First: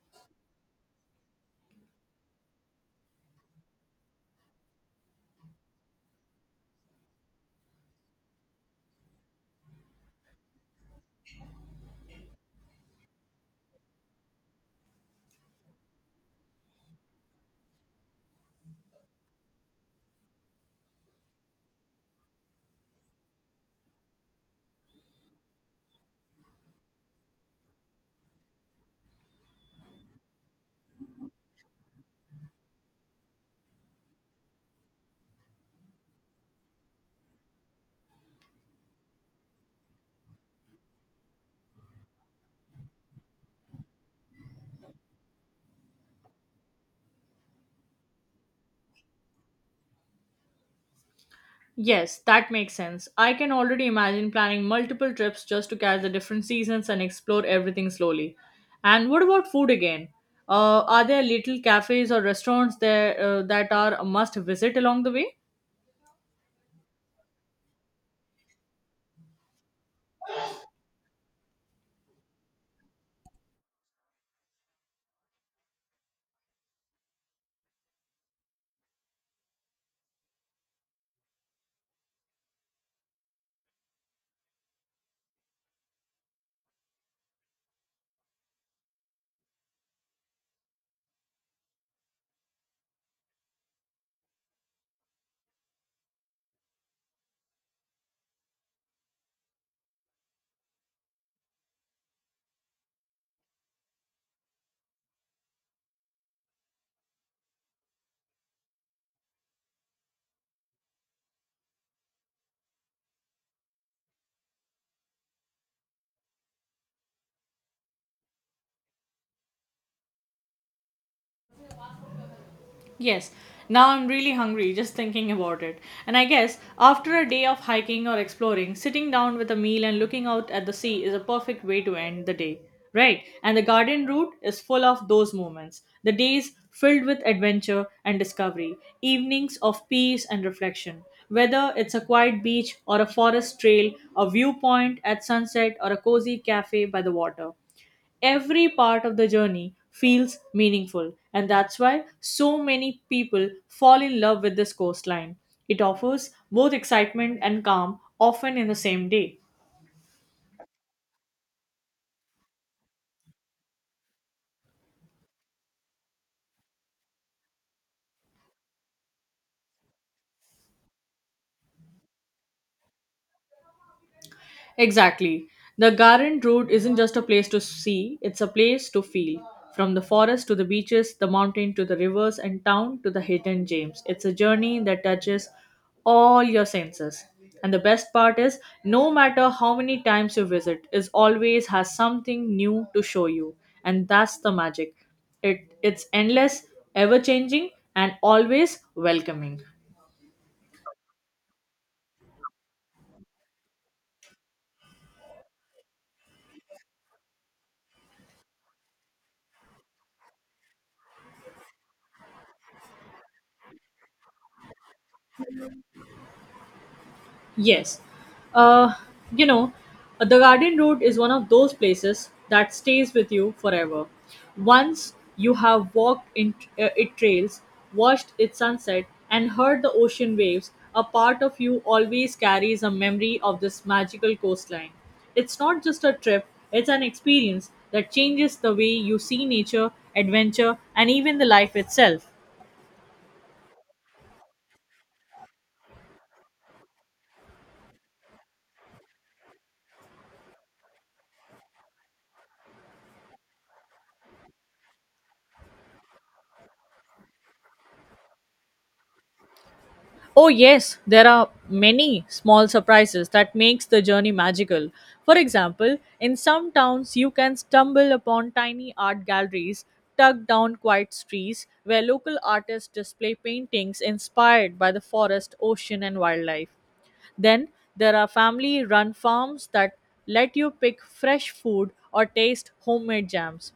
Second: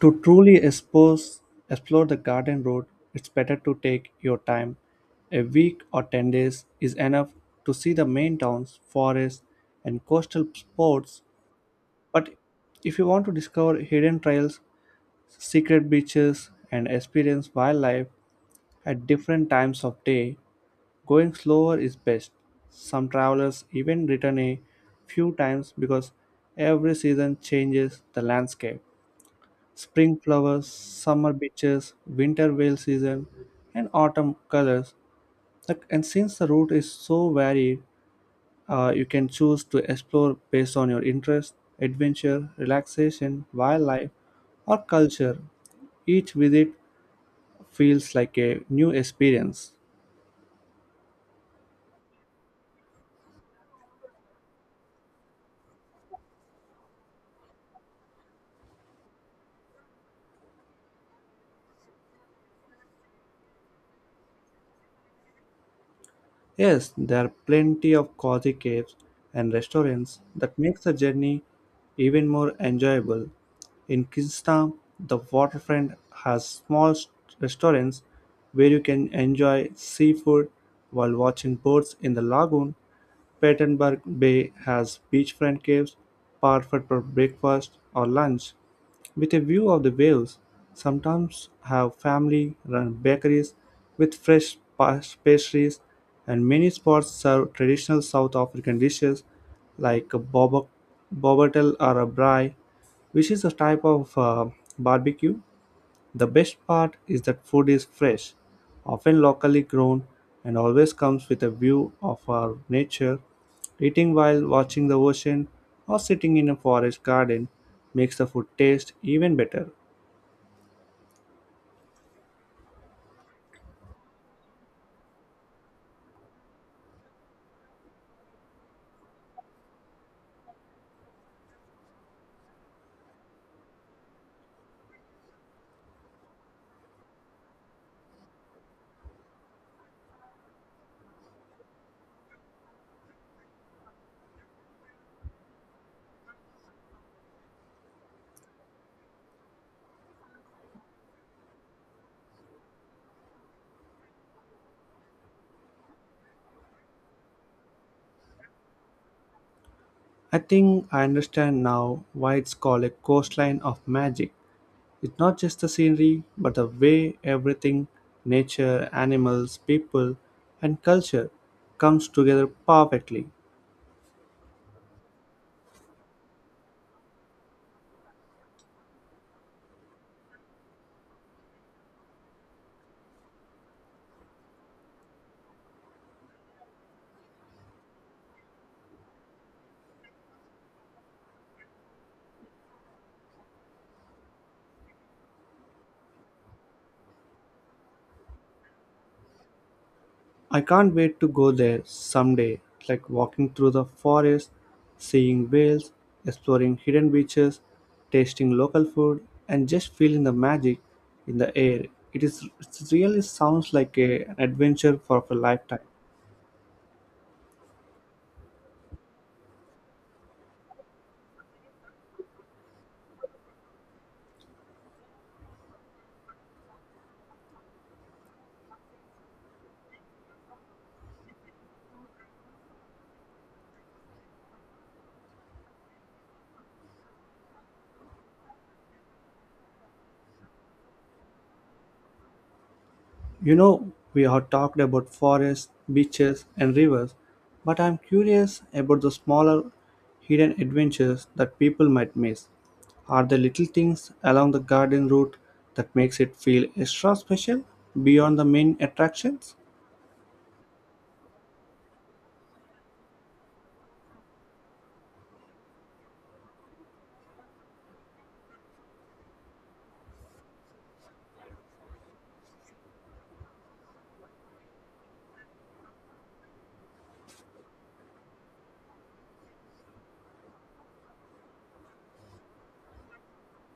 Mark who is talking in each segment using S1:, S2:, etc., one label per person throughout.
S1: To explore the garden route, it's better to take your time. A week or 10 days is enough to see the main towns, forests, and coastal spots. But if you want to discover hidden trails, secret beaches, and experience wildlife at different times of day, going slower is best. Some travelers even return a few times because every season changes the landscape: spring flowers, summer beaches, winter whale season, and autumn colors. Like, and since the route is so varied, you can choose to explore based on your interest: adventure, relaxation, wildlife, or culture. Each visit feels like a new experience.
S2: Yes, that makes sense. I can already imagine planning multiple trips just to catch the different seasons and explore everything slowly. And what about food again? Are there little cafes or restaurants there that are a must visit along the way?
S1: Yes, there are plenty of cozy caves and restaurants that makes the journey even more enjoyable. In Kingstown, the waterfront has restaurants where you can enjoy seafood while watching boats in the lagoon. Pattenberg Bay has beachfront caves, perfect for breakfast or lunch, with a view of the waves. Sometimes have family run bakeries with fresh pastries, and many spots serve traditional South African dishes like a bobatel or a braai, which is a type of barbecue. The best part is that food is fresh, often locally grown, and always comes with a view of our nature. Eating while watching the ocean or sitting in a forest garden makes the food taste even better.
S2: Yes, now I'm really hungry just thinking about it. And I guess after a day of hiking or exploring, sitting down with a meal and looking out at the sea is a perfect way to end the day. Right, and the garden route is full of those moments. The days filled with adventure and discovery, evenings of peace and reflection. Whether it's a quiet beach or a forest trail, a viewpoint at sunset, or a cozy cafe by the water, every part of the journey feels meaningful, and that's why so many people fall in love with this coastline. It offers both excitement and calm, often in the same day.
S1: I think I understand now why it's called a coastline of magic. It's not just the scenery, but the way everything, nature, animals, people, and culture, comes together perfectly.
S2: Exactly. The Garand route isn't just a place to see, it's a place to feel. From the forest to the beaches, the mountain to the rivers, and town to the hidden gems. It's a journey that touches all your senses. And the best part is, no matter how many times you visit, it always has something new to show you. And that's the magic. It's endless, ever changing, and always welcoming.
S1: I can't wait to go there someday, like walking through the forest, seeing whales, exploring hidden beaches, tasting local food, and just feeling the magic in the air. It really sounds like an adventure for a lifetime.
S2: Yes. Uh, you know, the garden route is one of those places that stays with you forever. Once you have walked in its trails, watched its sunset, and heard the ocean waves, a part of you always carries a memory of this magical coastline. It's not just a trip, it's an experience that changes the way you see nature, adventure, and even the life itself.
S1: You know, we have talked about forests, beaches, and rivers, but I'm curious about the smaller, hidden adventures that people might miss. Are there little things along the garden route that makes it feel extra special beyond the main attractions?
S2: Oh yes, there are many small surprises that makes the journey magical. For example, in some towns you can stumble upon tiny art galleries tucked down quiet streets where local artists display paintings inspired by the forest, ocean and wildlife. Then there are family run farms that let you pick fresh food or taste homemade jams.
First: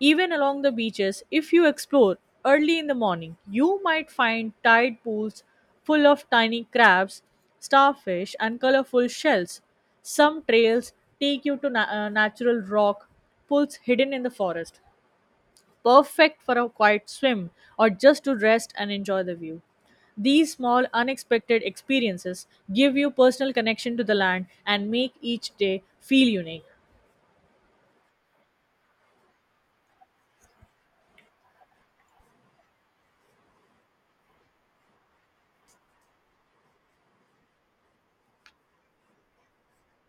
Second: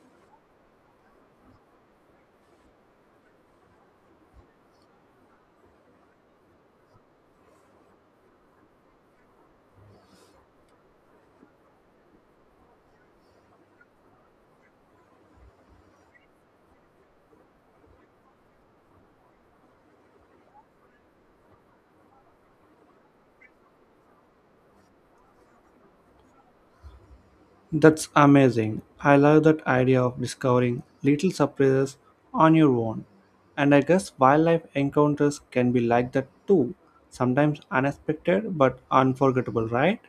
S2: Even along the beaches, if you explore early in the morning, you might find tide pools full of tiny crabs, starfish, and colorful shells. Some trails take you to natural rock pools hidden in the forest, perfect for a quiet swim or just to rest and enjoy the view. These small, unexpected experiences give you personal connection to the land and make each day feel unique.
S1: That's amazing. I love that idea of discovering little surprises on your own. And I guess wildlife encounters can be like that too. Sometimes unexpected but unforgettable, right?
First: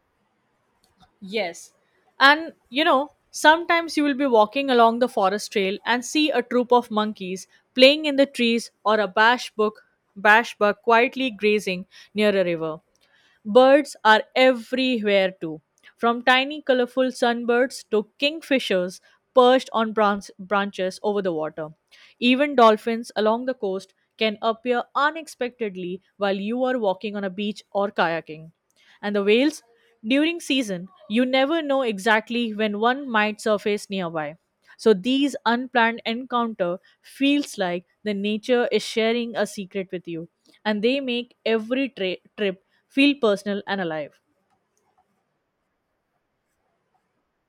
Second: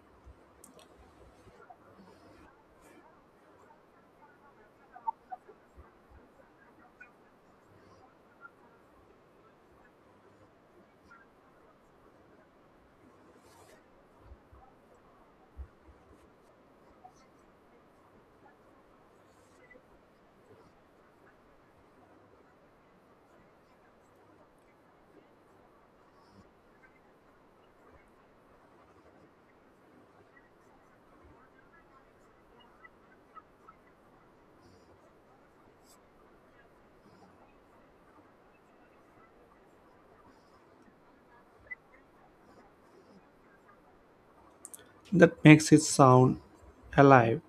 S2: Yes. And you know, sometimes you will be walking along the forest trail and see a troop of monkeys playing in the trees or a bash buck quietly grazing near a river. Birds are everywhere too, from tiny colorful sunbirds to kingfishers perched on branches over the water. Even dolphins along the coast can appear unexpectedly while you are walking on a beach or kayaking, and the whales during season, you never know exactly when one might surface nearby. So these unplanned encounter feels like the nature is sharing a secret with you, and they make every trip feel personal and alive.
S1: That makes it sound alive.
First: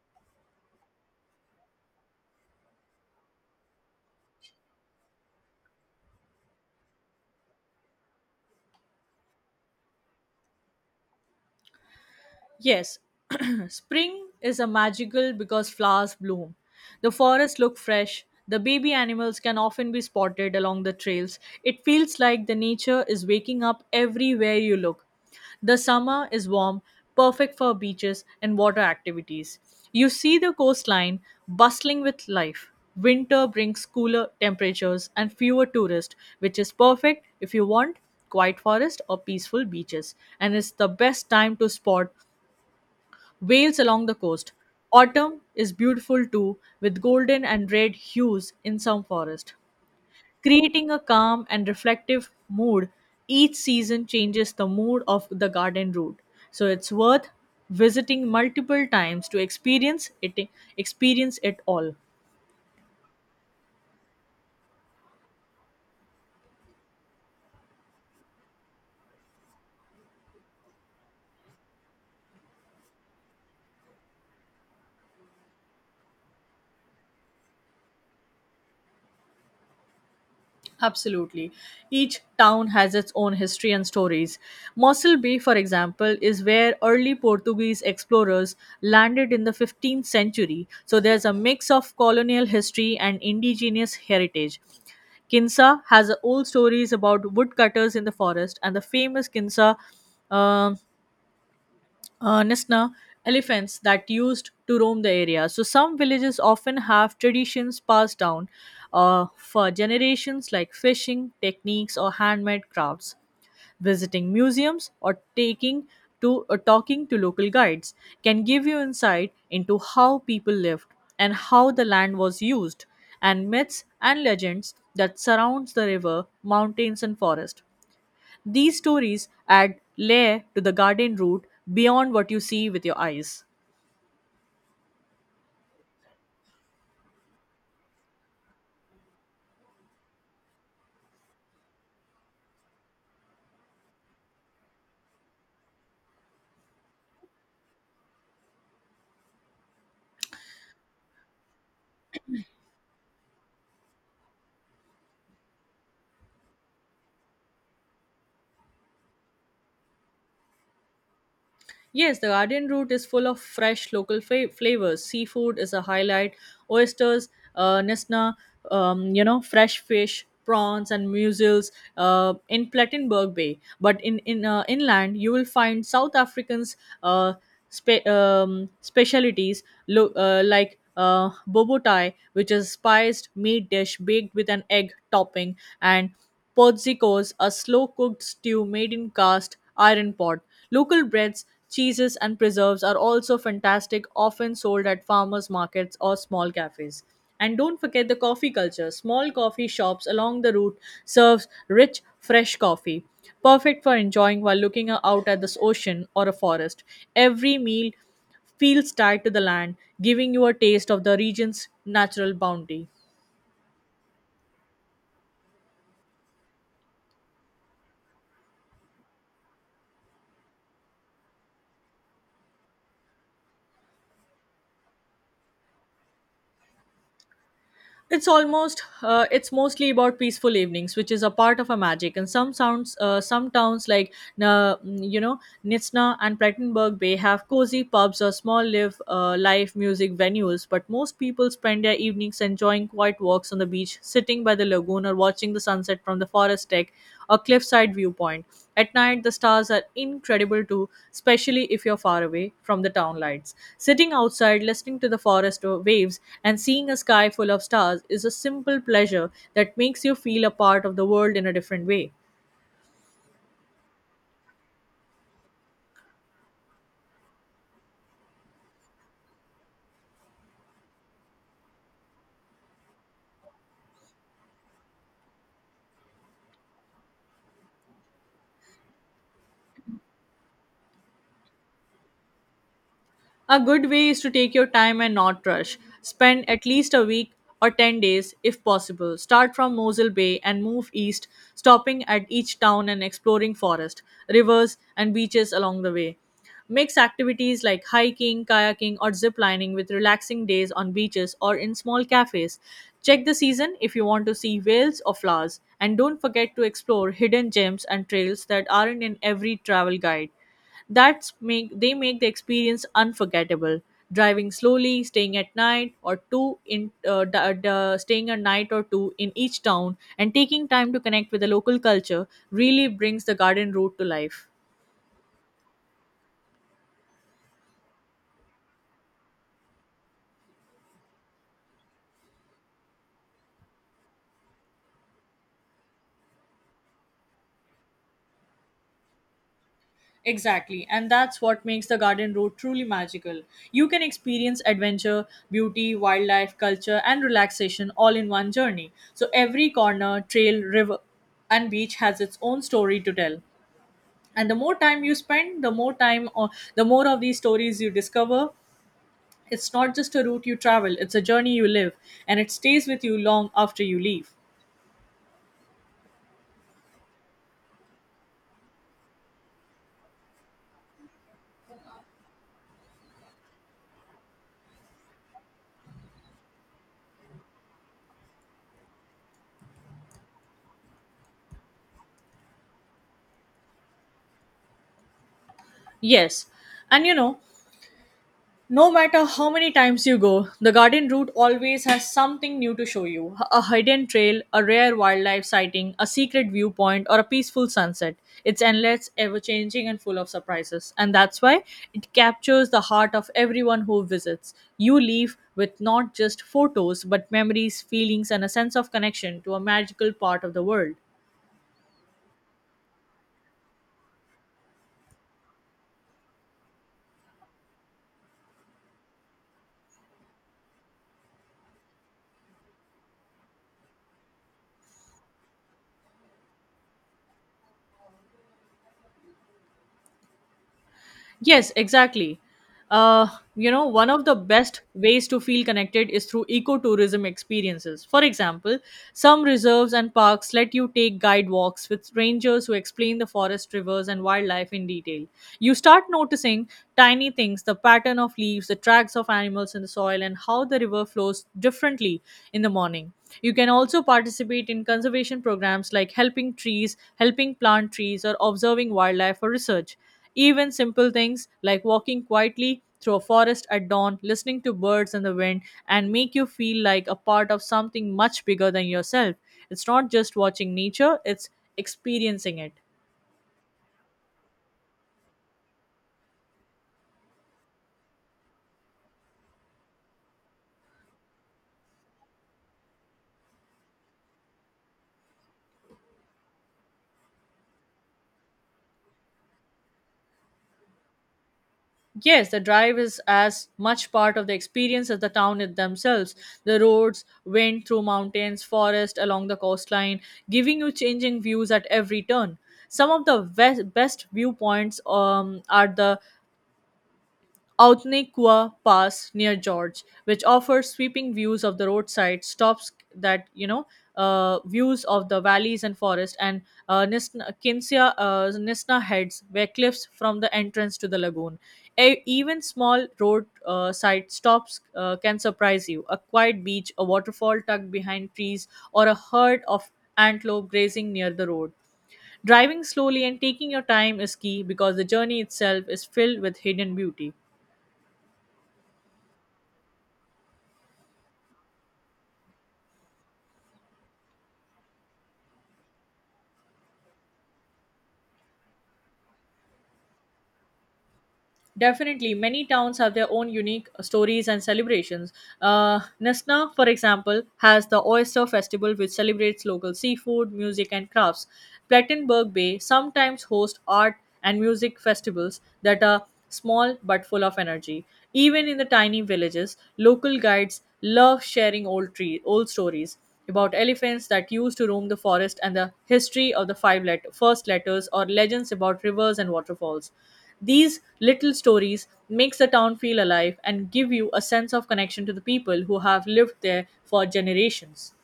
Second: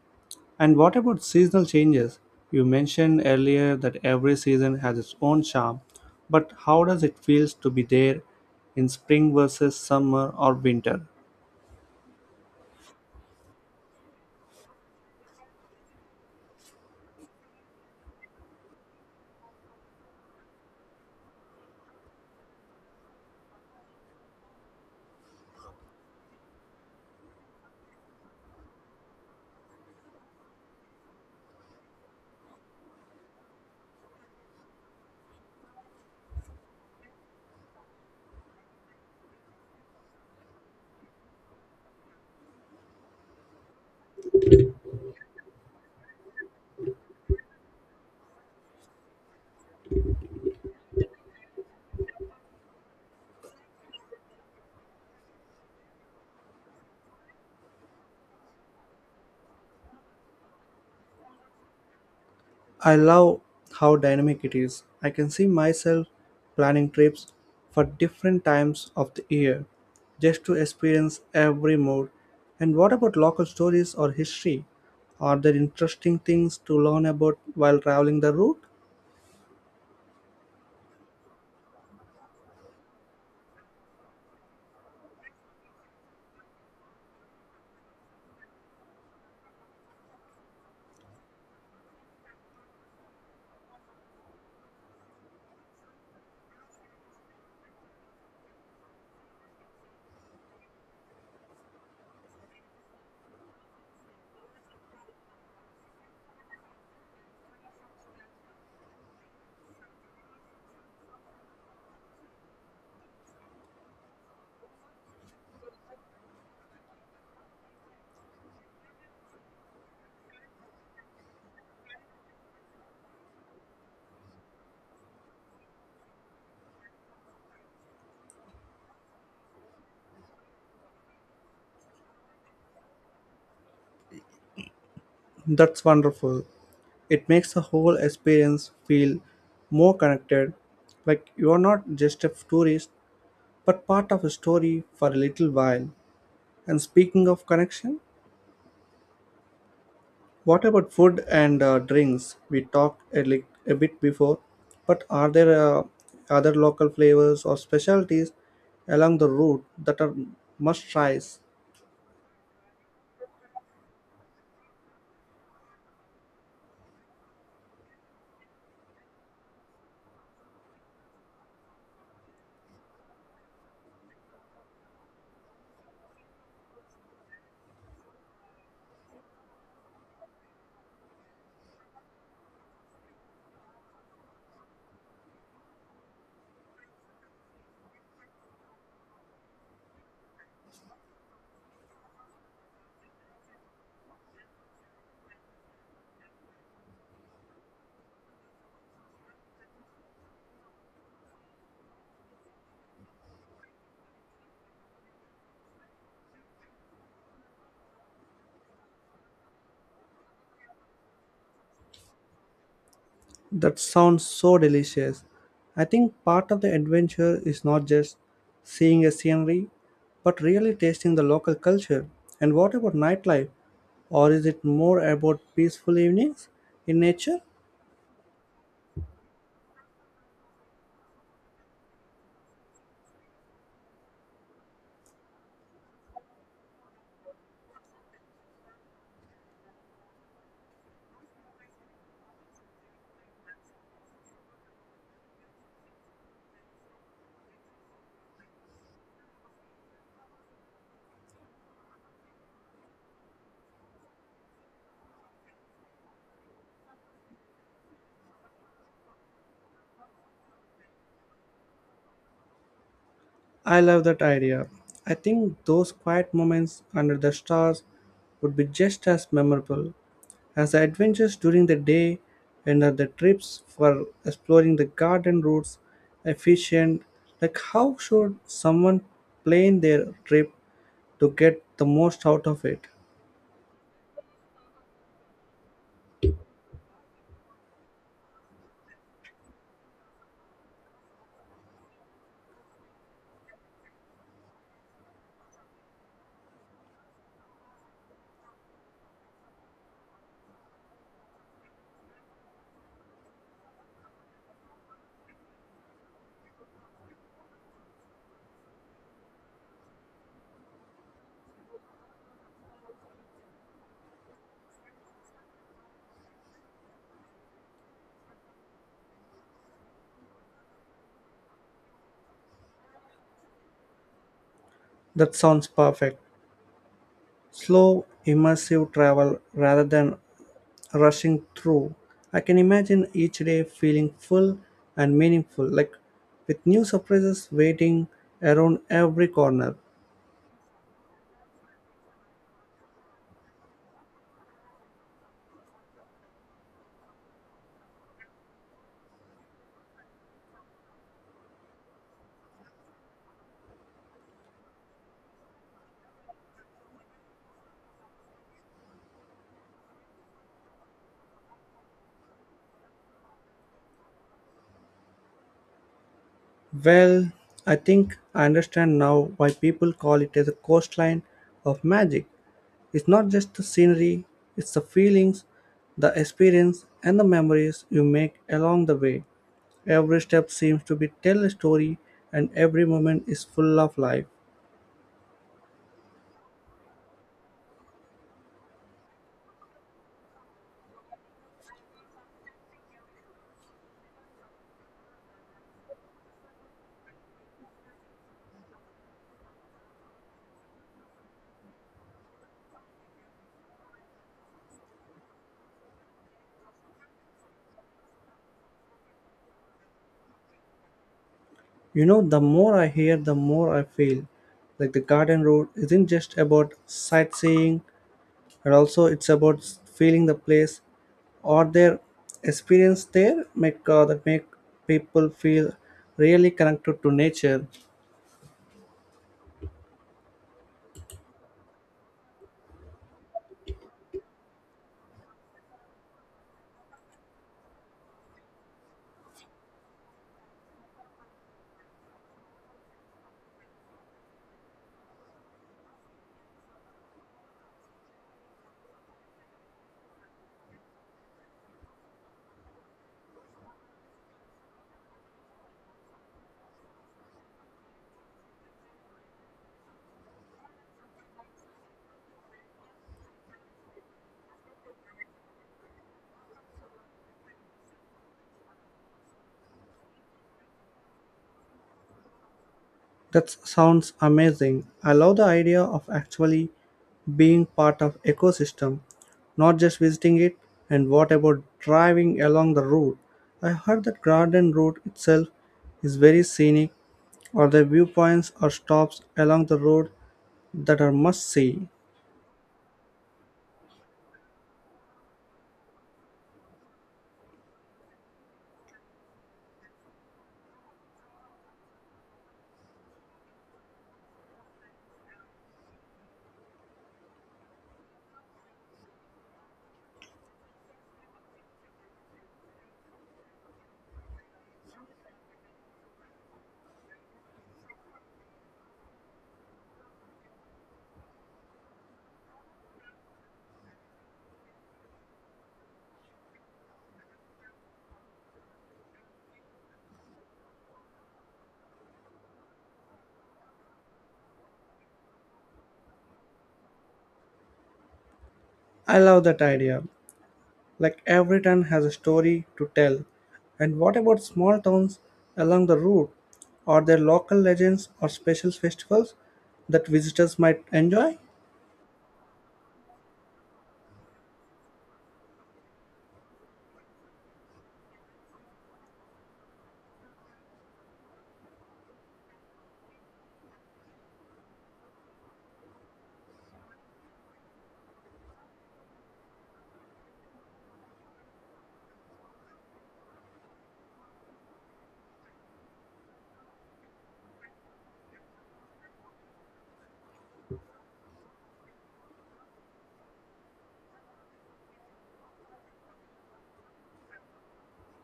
S1: And what about seasonal changes? You mentioned earlier that every season has its own charm, but how does it feels to be there in spring versus summer or winter?
S2: Yes, spring is a magical because flowers bloom. The forests look fresh. The baby animals can often be spotted along the trails. It feels like the nature is waking up everywhere you look. The summer is warm, perfect for beaches and water activities. You see the coastline bustling with life. Winter brings cooler temperatures and fewer tourists, which is perfect if you want quiet forest or peaceful beaches, and it's the best time to spot Wales along the coast. Autumn is beautiful too, with golden and red hues in some forests. Creating a calm and reflective mood, each season changes the mood of the garden route. So it's worth visiting multiple times to experience it all.
S1: I love how dynamic it is. I can see myself planning trips for different times of the year just to experience every mood. And what about local stories or history? Are there interesting things to learn about while traveling the route?
S2: Absolutely. Each town has its own history and stories. Mossel Bay, for example, is where early Portuguese explorers landed in the 15th century, so there's a mix of colonial history and indigenous heritage. Kinsa has old stories about woodcutters in the forest, and the famous Kinsa um, Nesna elephants that used to roam the area. So some villages often have traditions passed down for generations, like fishing techniques or handmade crafts. Visiting museums or taking to or talking to local guides can give you insight into how people lived and how the land was used, and myths and legends that surrounds the river, mountains and forest. These stories add layer to the garden route beyond what you see with your eyes.
S1: That's wonderful. It makes the whole experience feel more connected, like you're not just a tourist, but part of a story for a little while. And speaking of connection, what about food and drinks? We talked a bit before, but are there other local flavors or specialties along the route that are must tries?
S2: Yes, the garden route is full of fresh local flavors. Seafood is a highlight. Oysters, nesna, fresh fish, prawns, and mussels in Plattenberg Bay. But in inland, you will find South Africans' uh, specialities like bobotai, which is spiced meat dish baked with an egg topping, and Podzikos, a slow cooked stew made in cast iron pot. Local breads, cheeses, and preserves are also fantastic, often sold at farmers markets or small cafes. And don't forget the coffee culture. Small coffee shops along the route serves rich, fresh coffee, perfect for enjoying while looking out at the ocean or a forest. Every meal feels tied to the land, giving you a taste of the region's natural bounty.
S1: That sounds so delicious. I think part of the adventure is not just seeing a scenery, but really tasting the local culture. And what about nightlife? Or is it more about peaceful evenings in nature?
S2: It's mostly about peaceful evenings, which is a part of a magic. And some towns like uh, mm, you know Nizhna and Plettenberg Bay have cozy pubs or small live music venues. But most people spend their evenings enjoying quiet walks on the beach, sitting by the lagoon, or watching the sunset from the forest deck, or cliffside viewpoint. At night, the stars are incredible too, especially if you're far away from the town lights. Sitting outside, listening to the forest waves, and seeing a sky full of stars is a simple pleasure that makes you feel a part of the world in a different way.
S1: I love that idea. I think those quiet moments under the stars would be just as memorable as the adventures during the day and the trips for exploring the garden routes efficient. Like, how should someone plan their trip to get the most out of it?
S2: A good way is to take your time and not rush. Spend at least a week or 10 days if possible. Start from Mosul Bay and move east, stopping at each town and exploring forest, rivers, and beaches along the way. Mix activities like hiking, kayaking, or zip lining with relaxing days on beaches or in small cafes. Check the season if you want to see whales or flowers, and don't forget to explore hidden gems and trails that aren't in every travel guide. That's make they make the experience unforgettable. Driving slowly, staying at night or two in d- d- staying a night or two in each town, and taking time to connect with the local culture really brings the garden route to life.
S1: That sounds perfect. Slow, immersive travel rather than rushing through. I can imagine each day feeling full and meaningful, like with new surprises waiting around every corner.
S2: Exactly, and that's what makes the garden road truly magical. You can experience adventure, beauty, wildlife, culture, and relaxation all in one journey. So every corner, trail, river, and beach has its own story to tell. And the more time you spend the more time or the more of these stories you discover, it's not just a route you travel, it's a journey you live, and it stays with you long after you leave.
S1: Well, I think I understand now why people call it as a coastline of magic. It's not just the scenery, it's the feelings, the experience, and the memories you make along the way. Every step seems to be tell a story, and every moment is full of life.
S2: Yes, and you know, no matter how many times you go, the garden route always has something new to show you, a hidden trail, a rare wildlife sighting, a secret viewpoint, or a peaceful sunset. It's endless, ever changing, and full of surprises. And that's why it captures the heart of everyone who visits. You leave with not just photos, but memories, feelings, and a sense of connection to a magical part of the world.
S1: You know, the more I hear, the more I feel like the garden road isn't just about sightseeing, but also it's about feeling the place or their experience there make that make people feel really connected to nature.
S2: Yes, exactly. Uh, you know, one of the best ways to feel connected is through ecotourism experiences. For example, some reserves and parks let you take guide walks with strangers who explain the forest, rivers, and wildlife in detail. You start noticing tiny things, the pattern of leaves, the tracks of animals in the soil, and how the river flows differently in the morning. You can also participate in conservation programs like helping plant trees, or observing wildlife for research. Even simple things like walking quietly through a forest at dawn, listening to birds and the wind, and make you feel like a part of something much bigger than yourself. It's not just watching nature, it's experiencing it.
S1: That sounds amazing. I love the idea of actually being part of ecosystem, not just visiting it. And what about driving along the route? I heard that garden route itself is very scenic. Or the viewpoints or stops along the road that are must see.
S2: Yes, the drive is as much part of the experience as the town it themselves. The roads wind through mountains, forest along the coastline, giving you changing views at every turn. Some of the best viewpoints are the Outaniqua Pass near George, which offers sweeping views of the roadside stops, that you know views of the valleys and forest, and Nisna Heads, where cliffs from the entrance to the lagoon. Even small roadside side stops can surprise you. A quiet beach, a waterfall tucked behind trees, or a herd of antelope grazing near the road. Driving slowly and taking your time is key because the journey itself is filled with hidden beauty.
S1: I love that idea. Like every town has a story to tell. And what about small towns along the route? Are there local legends or special festivals that visitors might enjoy?
S2: Definitely, many towns have their own unique stories and celebrations. Nesna, for example, has the Oyster Festival, which celebrates local seafood, music, and crafts. Plattenberg Bay sometimes hosts art and music festivals that are small but full of energy. Even in the tiny villages, local guides love sharing old stories about elephants that used to roam the forest and the history of the first letters or legends about rivers and waterfalls. These little stories makes the town feel alive and give you a sense of connection to the people who have lived there for generations.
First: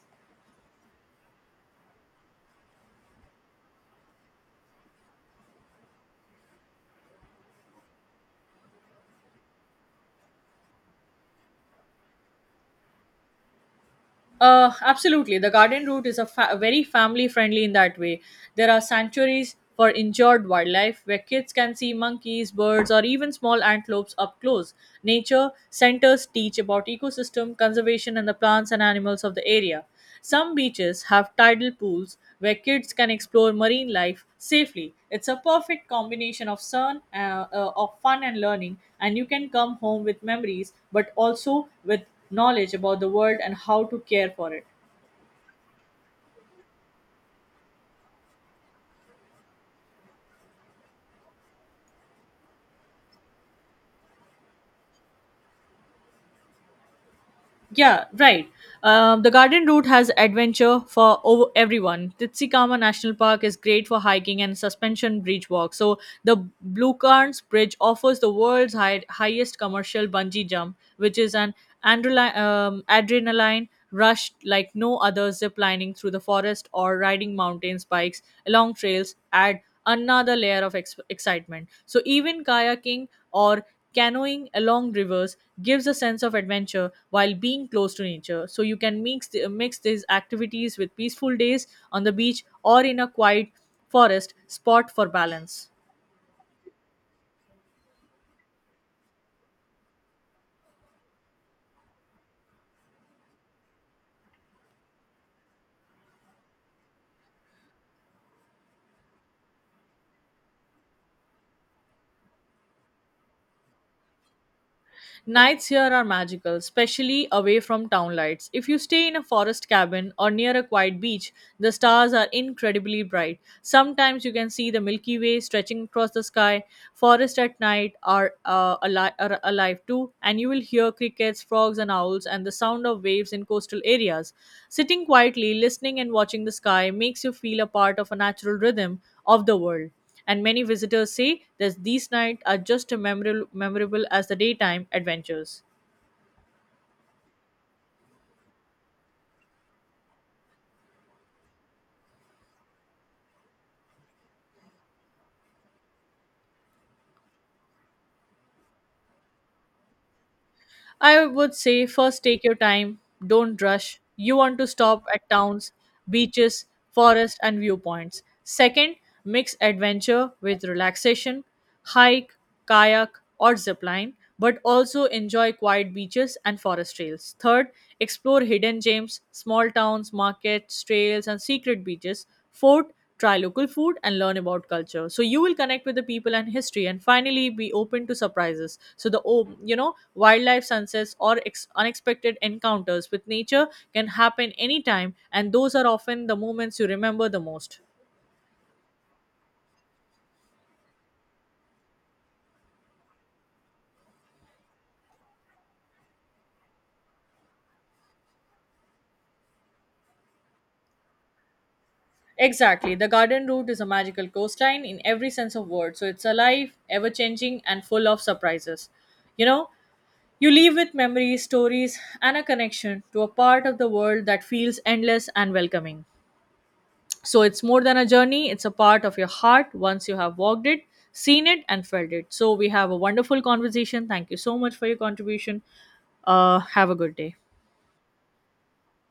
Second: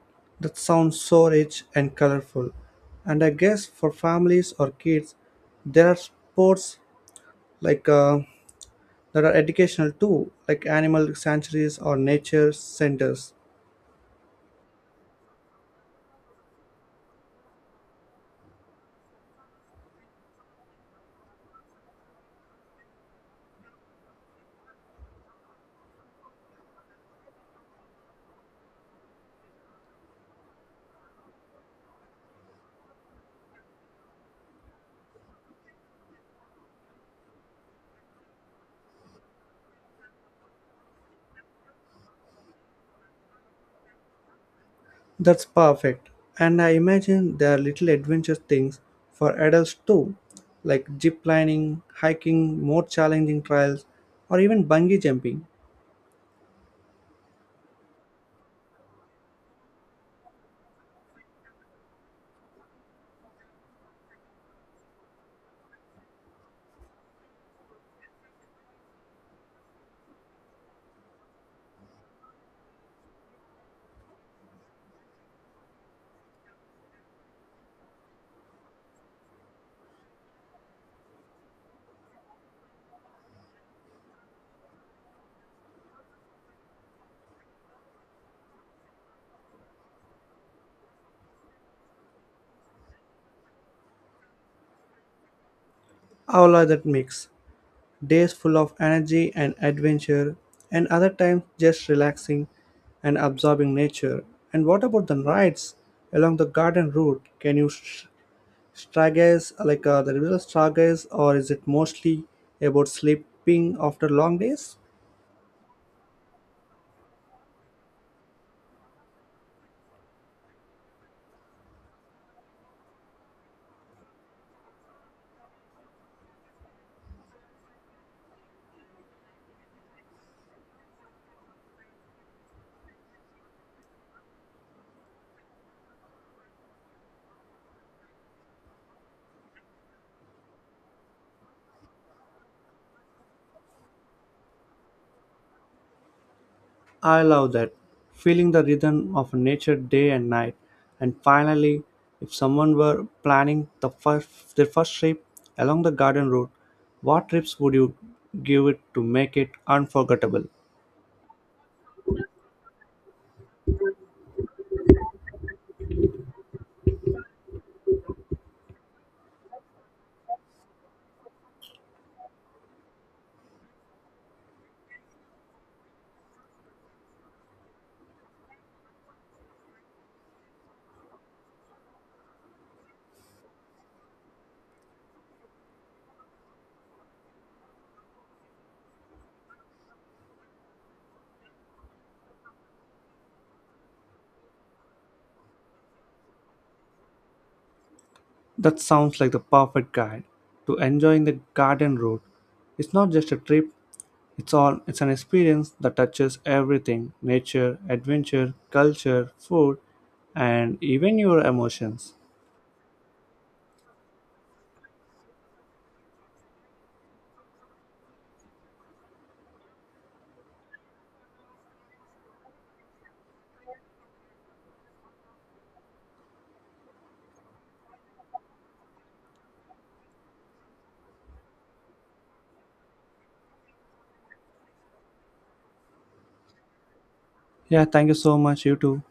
S1: That sounds so rich and colorful. And I guess for families or kids, there are sports like that are educational too, like animal sanctuaries or nature centers.
S2: Absolutely. The garden route is very family friendly in that way. There are sanctuaries for injured wildlife where kids can see monkeys, birds, or even small antelopes up close. Nature centers teach about ecosystem, conservation, and the plants and animals of the area. Some beaches have tidal pools where kids can explore marine life safely. It's a perfect combination of fun and learning, and you can come home with memories, but also with knowledge about the world and how to care for it.
S1: That's perfect. And I imagine there are little adventure things for adults too, like zip lining, hiking, more challenging trials, or even bungee jumping.
S2: Yeah, right. The garden route has adventure for over everyone. Titsikama National Park is great for hiking and suspension bridge walk. So the Blue Cairns Bridge offers the highest commercial bungee jump, which is an adrenaline rush like no other. Zip lining through the forest or riding mountain spikes along trails add another excitement. So even kayaking or canoeing along rivers gives a sense of adventure while being close to nature. So you can mix these activities with peaceful days on the beach or in a quiet forest spot for balance.
S1: All are that mix. Days full of energy and adventure, and other times just relaxing and absorbing nature. And what about the rides along the garden route? Can you stargaze like the river stargaze, or is it mostly about sleeping after long days?
S2: Nights here are magical, especially away from town lights. If you stay in a forest cabin or near a quiet beach, the stars are incredibly bright. Sometimes you can see the Milky Way stretching across the sky. Forests at night are alive too, and you will hear crickets, frogs, and owls, and the sound of waves in coastal areas. Sitting quietly, listening, and watching the sky makes you feel a part of a natural rhythm of the world, and many visitors say that these nights are just as memorable as the daytime adventures.
S1: I love that. Feeling the rhythm of nature day and night. And finally, if someone were planning their first trip along the garden route, what trips would you give it to make it unforgettable?
S2: I would say first, take your time, don't rush. You want to stop at towns, beaches, forests, and viewpoints. Second, mix adventure with relaxation, hike, kayak, or zipline, but also enjoy quiet beaches and forest trails. Third, explore hidden gems, small towns, markets, trails, and secret beaches. Fourth, try local food and learn about culture so you will connect with the people and history, and finally be open to surprises. So the wildlife, sunsets, or unexpected encounters with nature can happen anytime, and those are often the moments you remember the most.
S1: That sounds like the perfect guide to enjoying the garden route. It's not just a trip, it's an experience that touches everything: nature, adventure, culture, food, and even your emotions.
S2: Exactly, the garden route is a magical coastline in every sense of word. So it's alive, ever changing and full of surprises you know you leave with memories, stories, and a connection to a part of the world that feels endless and welcoming. So it's more than a journey, it's a part of your heart once you have walked it, seen it, and felt it. So we have a wonderful conversation. Thank you so much for your contribution. Have a good day.
S1: Yeah, thank you so much, you too.